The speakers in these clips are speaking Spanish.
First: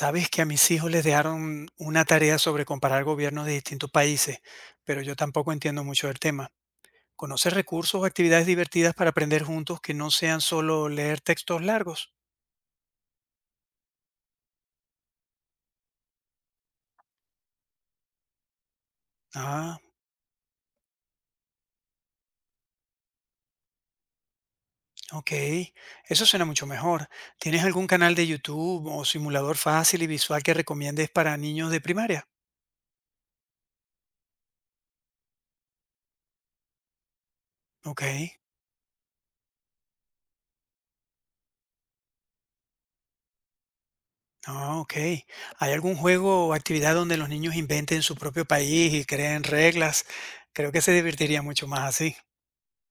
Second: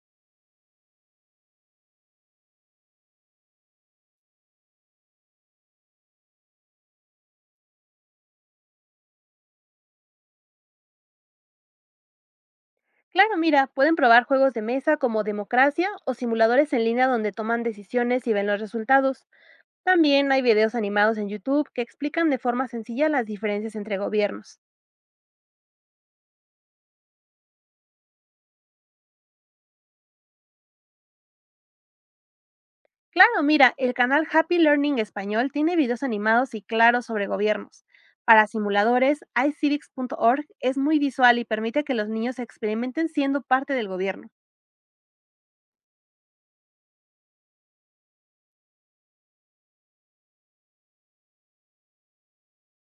Sabes que a mis hijos les dejaron una tarea sobre comparar gobiernos de distintos países, pero yo tampoco entiendo mucho del tema. ¿Conoces recursos o actividades divertidas para aprender juntos que no sean solo leer textos largos? Claro, mira, pueden probar juegos de mesa como Democracia o simuladores en línea donde toman decisiones y ven los resultados. Ah, También hay videos animados en YouTube que explican de forma sencilla las diferencias entre gobiernos. ok. Eso suena mucho mejor. ¿Tienes algún canal de YouTube o simulador fácil y visual que recomiendes para niños de primaria? Claro, mira, el canal Happy Learning Español tiene videos animados y claros sobre gobiernos. Ok. Para simuladores, iCivics.org es muy visual y permite que los niños experimenten siendo parte del gobierno. Ah, ok. ¿Hay algún juego o actividad donde los niños inventen su propio país y creen reglas? Creo que se divertiría mucho más así.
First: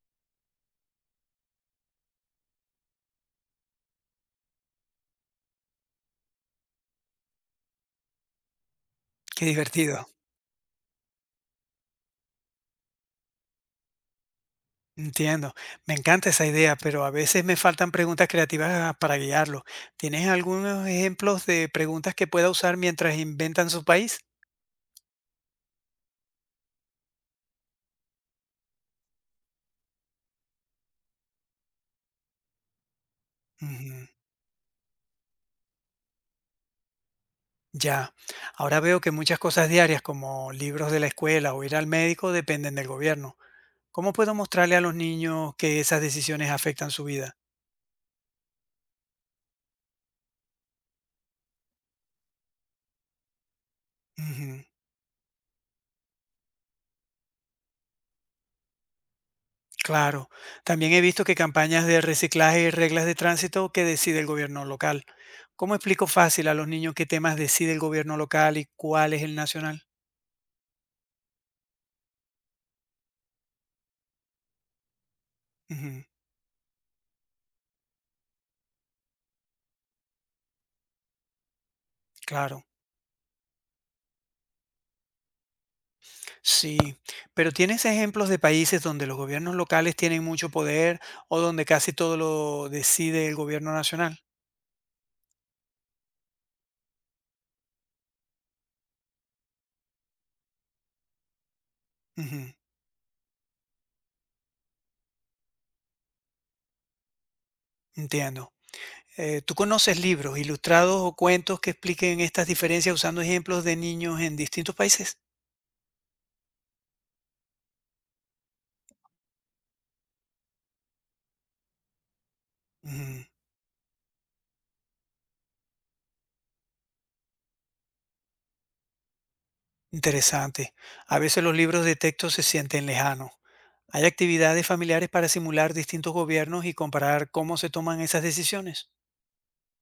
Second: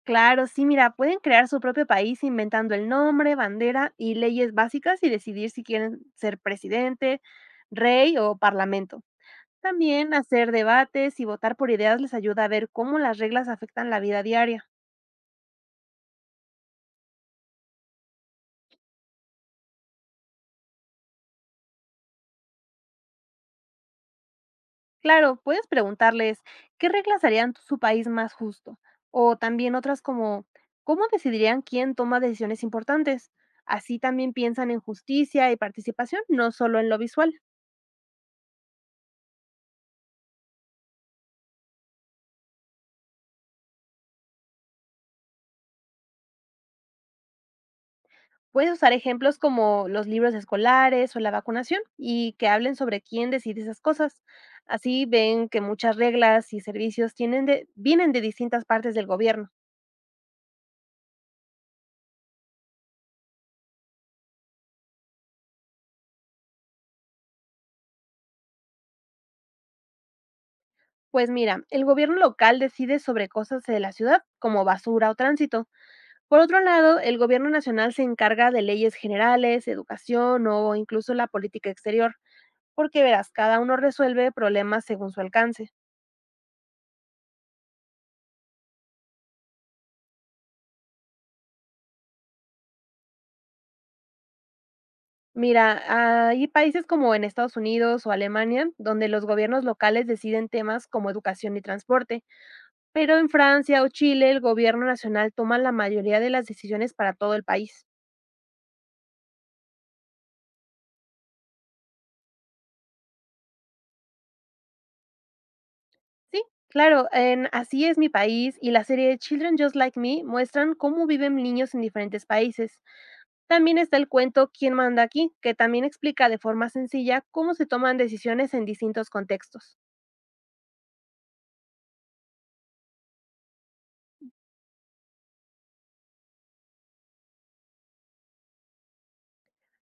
Claro, sí, mira, pueden crear su propio país inventando el nombre, bandera y leyes básicas y decidir si quieren ser presidente, rey o parlamento. Qué divertido. También hacer debates y votar por ideas les ayuda a ver cómo las reglas afectan la vida diaria. Entiendo. Me encanta esa idea, pero a veces me faltan preguntas creativas para guiarlo. ¿Tienes algunos ejemplos de preguntas que pueda usar mientras inventan su país? Claro, puedes preguntarles qué reglas harían su país más justo o también otras como cómo decidirían quién toma decisiones importantes. Así Ujú, también piensan en justicia y participación, no solo en lo visual. ya. Ahora veo que muchas cosas diarias, como libros de la escuela o ir al médico, dependen del gobierno. ¿Cómo puedo mostrarle a los niños que esas decisiones afectan su vida? Puedes usar ejemplos como los libros escolares o la vacunación y que hablen sobre quién decide esas cosas. Ujú, Así ven que muchas reglas y servicios vienen de distintas partes del gobierno. claro. También he visto que campañas de reciclaje y reglas de tránsito que decide el gobierno local. ¿Cómo explico fácil a los niños qué temas decide el gobierno local y cuál es el nacional? Pues mira, el gobierno local decide sobre cosas de la ciudad, como basura o tránsito. Ujú, Por otro lado, el gobierno nacional se encarga de leyes generales, educación o incluso la política exterior, claro, porque verás, cada uno resuelve problemas según su alcance. sí. Pero ¿tienes ejemplos de países donde los gobiernos locales tienen mucho poder o donde casi todo lo decide el gobierno nacional? Mira, hay países como en Estados Unidos o Alemania, donde los gobiernos locales deciden temas como educación y transporte, Ujú, pero en Francia o Chile el gobierno nacional toma la mayoría de las decisiones para todo el país. entiendo. ¿Tú conoces libros, ilustrados o cuentos que expliquen estas diferencias usando ejemplos de niños en distintos países? Sí, claro, en Así es mi país y la serie Children Just Like Me muestran cómo viven niños en diferentes países. Ujú, También está el cuento ¿Quién manda aquí?, que también explica de forma sencilla cómo se toman decisiones en distintos contextos. interesante. A veces los libros de texto se sienten lejanos. Hay actividades familiares para simular distintos gobiernos y comparar cómo se toman esas decisiones.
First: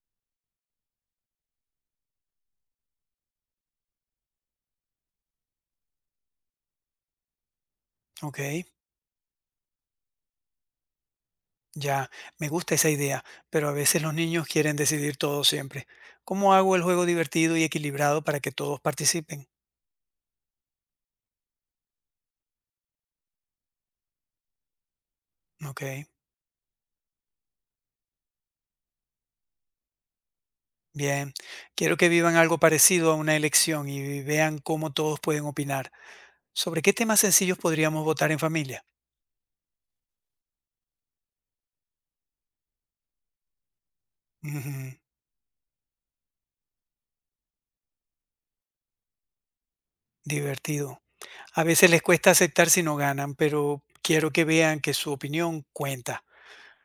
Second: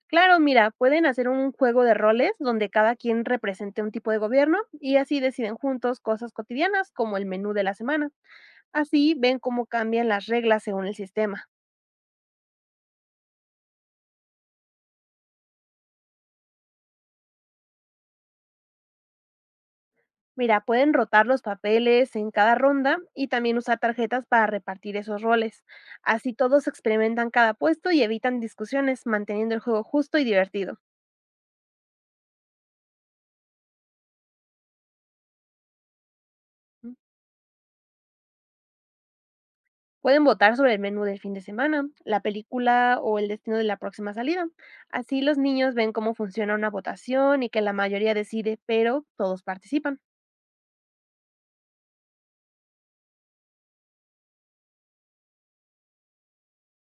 Claro, mira, pueden hacer un juego de roles donde cada quien represente un tipo de gobierno y así deciden juntos cosas cotidianas como el menú de la semana. Ok, Así ven cómo cambian las reglas según el sistema. ya, me gusta esa idea, pero a veces los niños quieren decidir todo siempre. ¿Cómo hago el juego divertido y equilibrado para que todos participen? Mira, pueden rotar los papeles en cada ronda y también usar tarjetas para repartir esos roles. Ok, Así todos experimentan cada puesto y evitan discusiones, manteniendo el juego justo y divertido. bien. Quiero que vivan algo parecido a una elección y vean cómo todos pueden opinar. ¿Sobre qué temas sencillos podríamos votar en familia? Pueden votar sobre el menú del fin de semana, la película o el destino de la próxima salida. Ujú, Así los niños ven cómo funciona una votación y que la mayoría decide, pero todos participan. divertido. A veces les cuesta aceptar si no ganan, pero quiero que vean que su opinión cuenta.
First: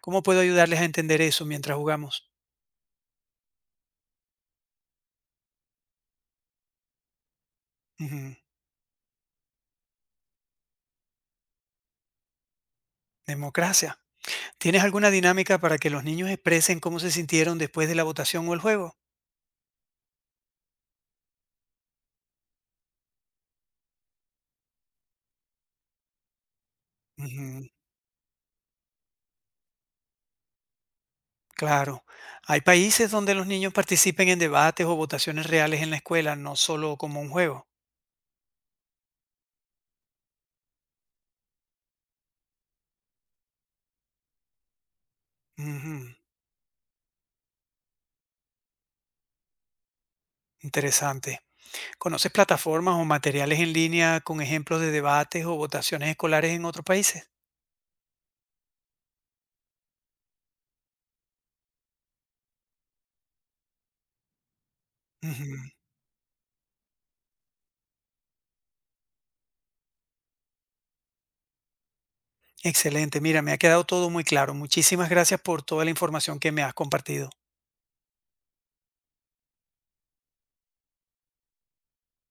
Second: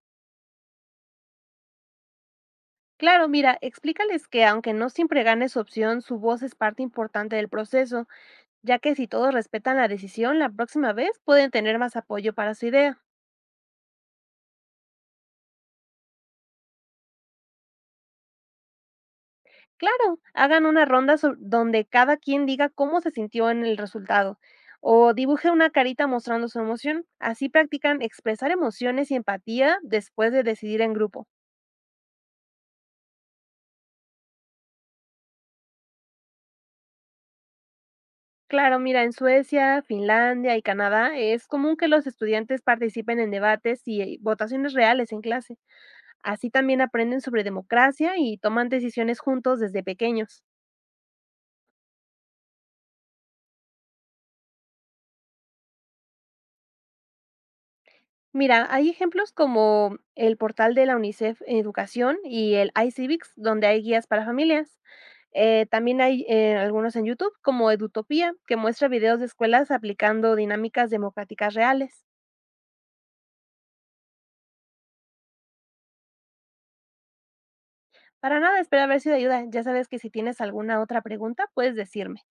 ¿Cómo puedo ayudarles a entender eso mientras jugamos? Claro, mira, explícales que aunque no siempre gane su opción, su voz es parte importante del proceso, Ujú, ya que si todos respetan la decisión, la próxima vez pueden tener más apoyo para su idea. democracia. ¿Tienes alguna dinámica para que los niños expresen cómo se sintieron después de la votación o el juego? Claro, hagan una donde cada quien diga cómo se sintió en el resultado o dibuje una carita mostrando su emoción. Así Ujú, practican expresar emociones y empatía después de decidir en grupo. claro. Hay países donde los niños participen en debates o votaciones reales en la escuela, no solo como un juego. Claro, mira, en Suecia, Finlandia y Canadá es común que los estudiantes participen en debates y votaciones reales en clase. Ujú, Así también aprenden sobre democracia y toman decisiones juntos desde pequeños. interesante. ¿Conoces plataformas o materiales en línea con ejemplos de debates o votaciones escolares en otros países? Mira, hay ejemplos como el portal de la UNICEF Educación y el iCivics, donde hay guías para familias. Ujú, También hay algunos en YouTube, como Edutopía, que muestra videos de escuelas aplicando dinámicas democráticas reales. excelente. Mira, me ha quedado todo muy claro. Muchísimas gracias por toda la información que me has compartido. Para nada, espero haber sido de ayuda. Ya sabes que si tienes alguna otra pregunta, puedes decirme.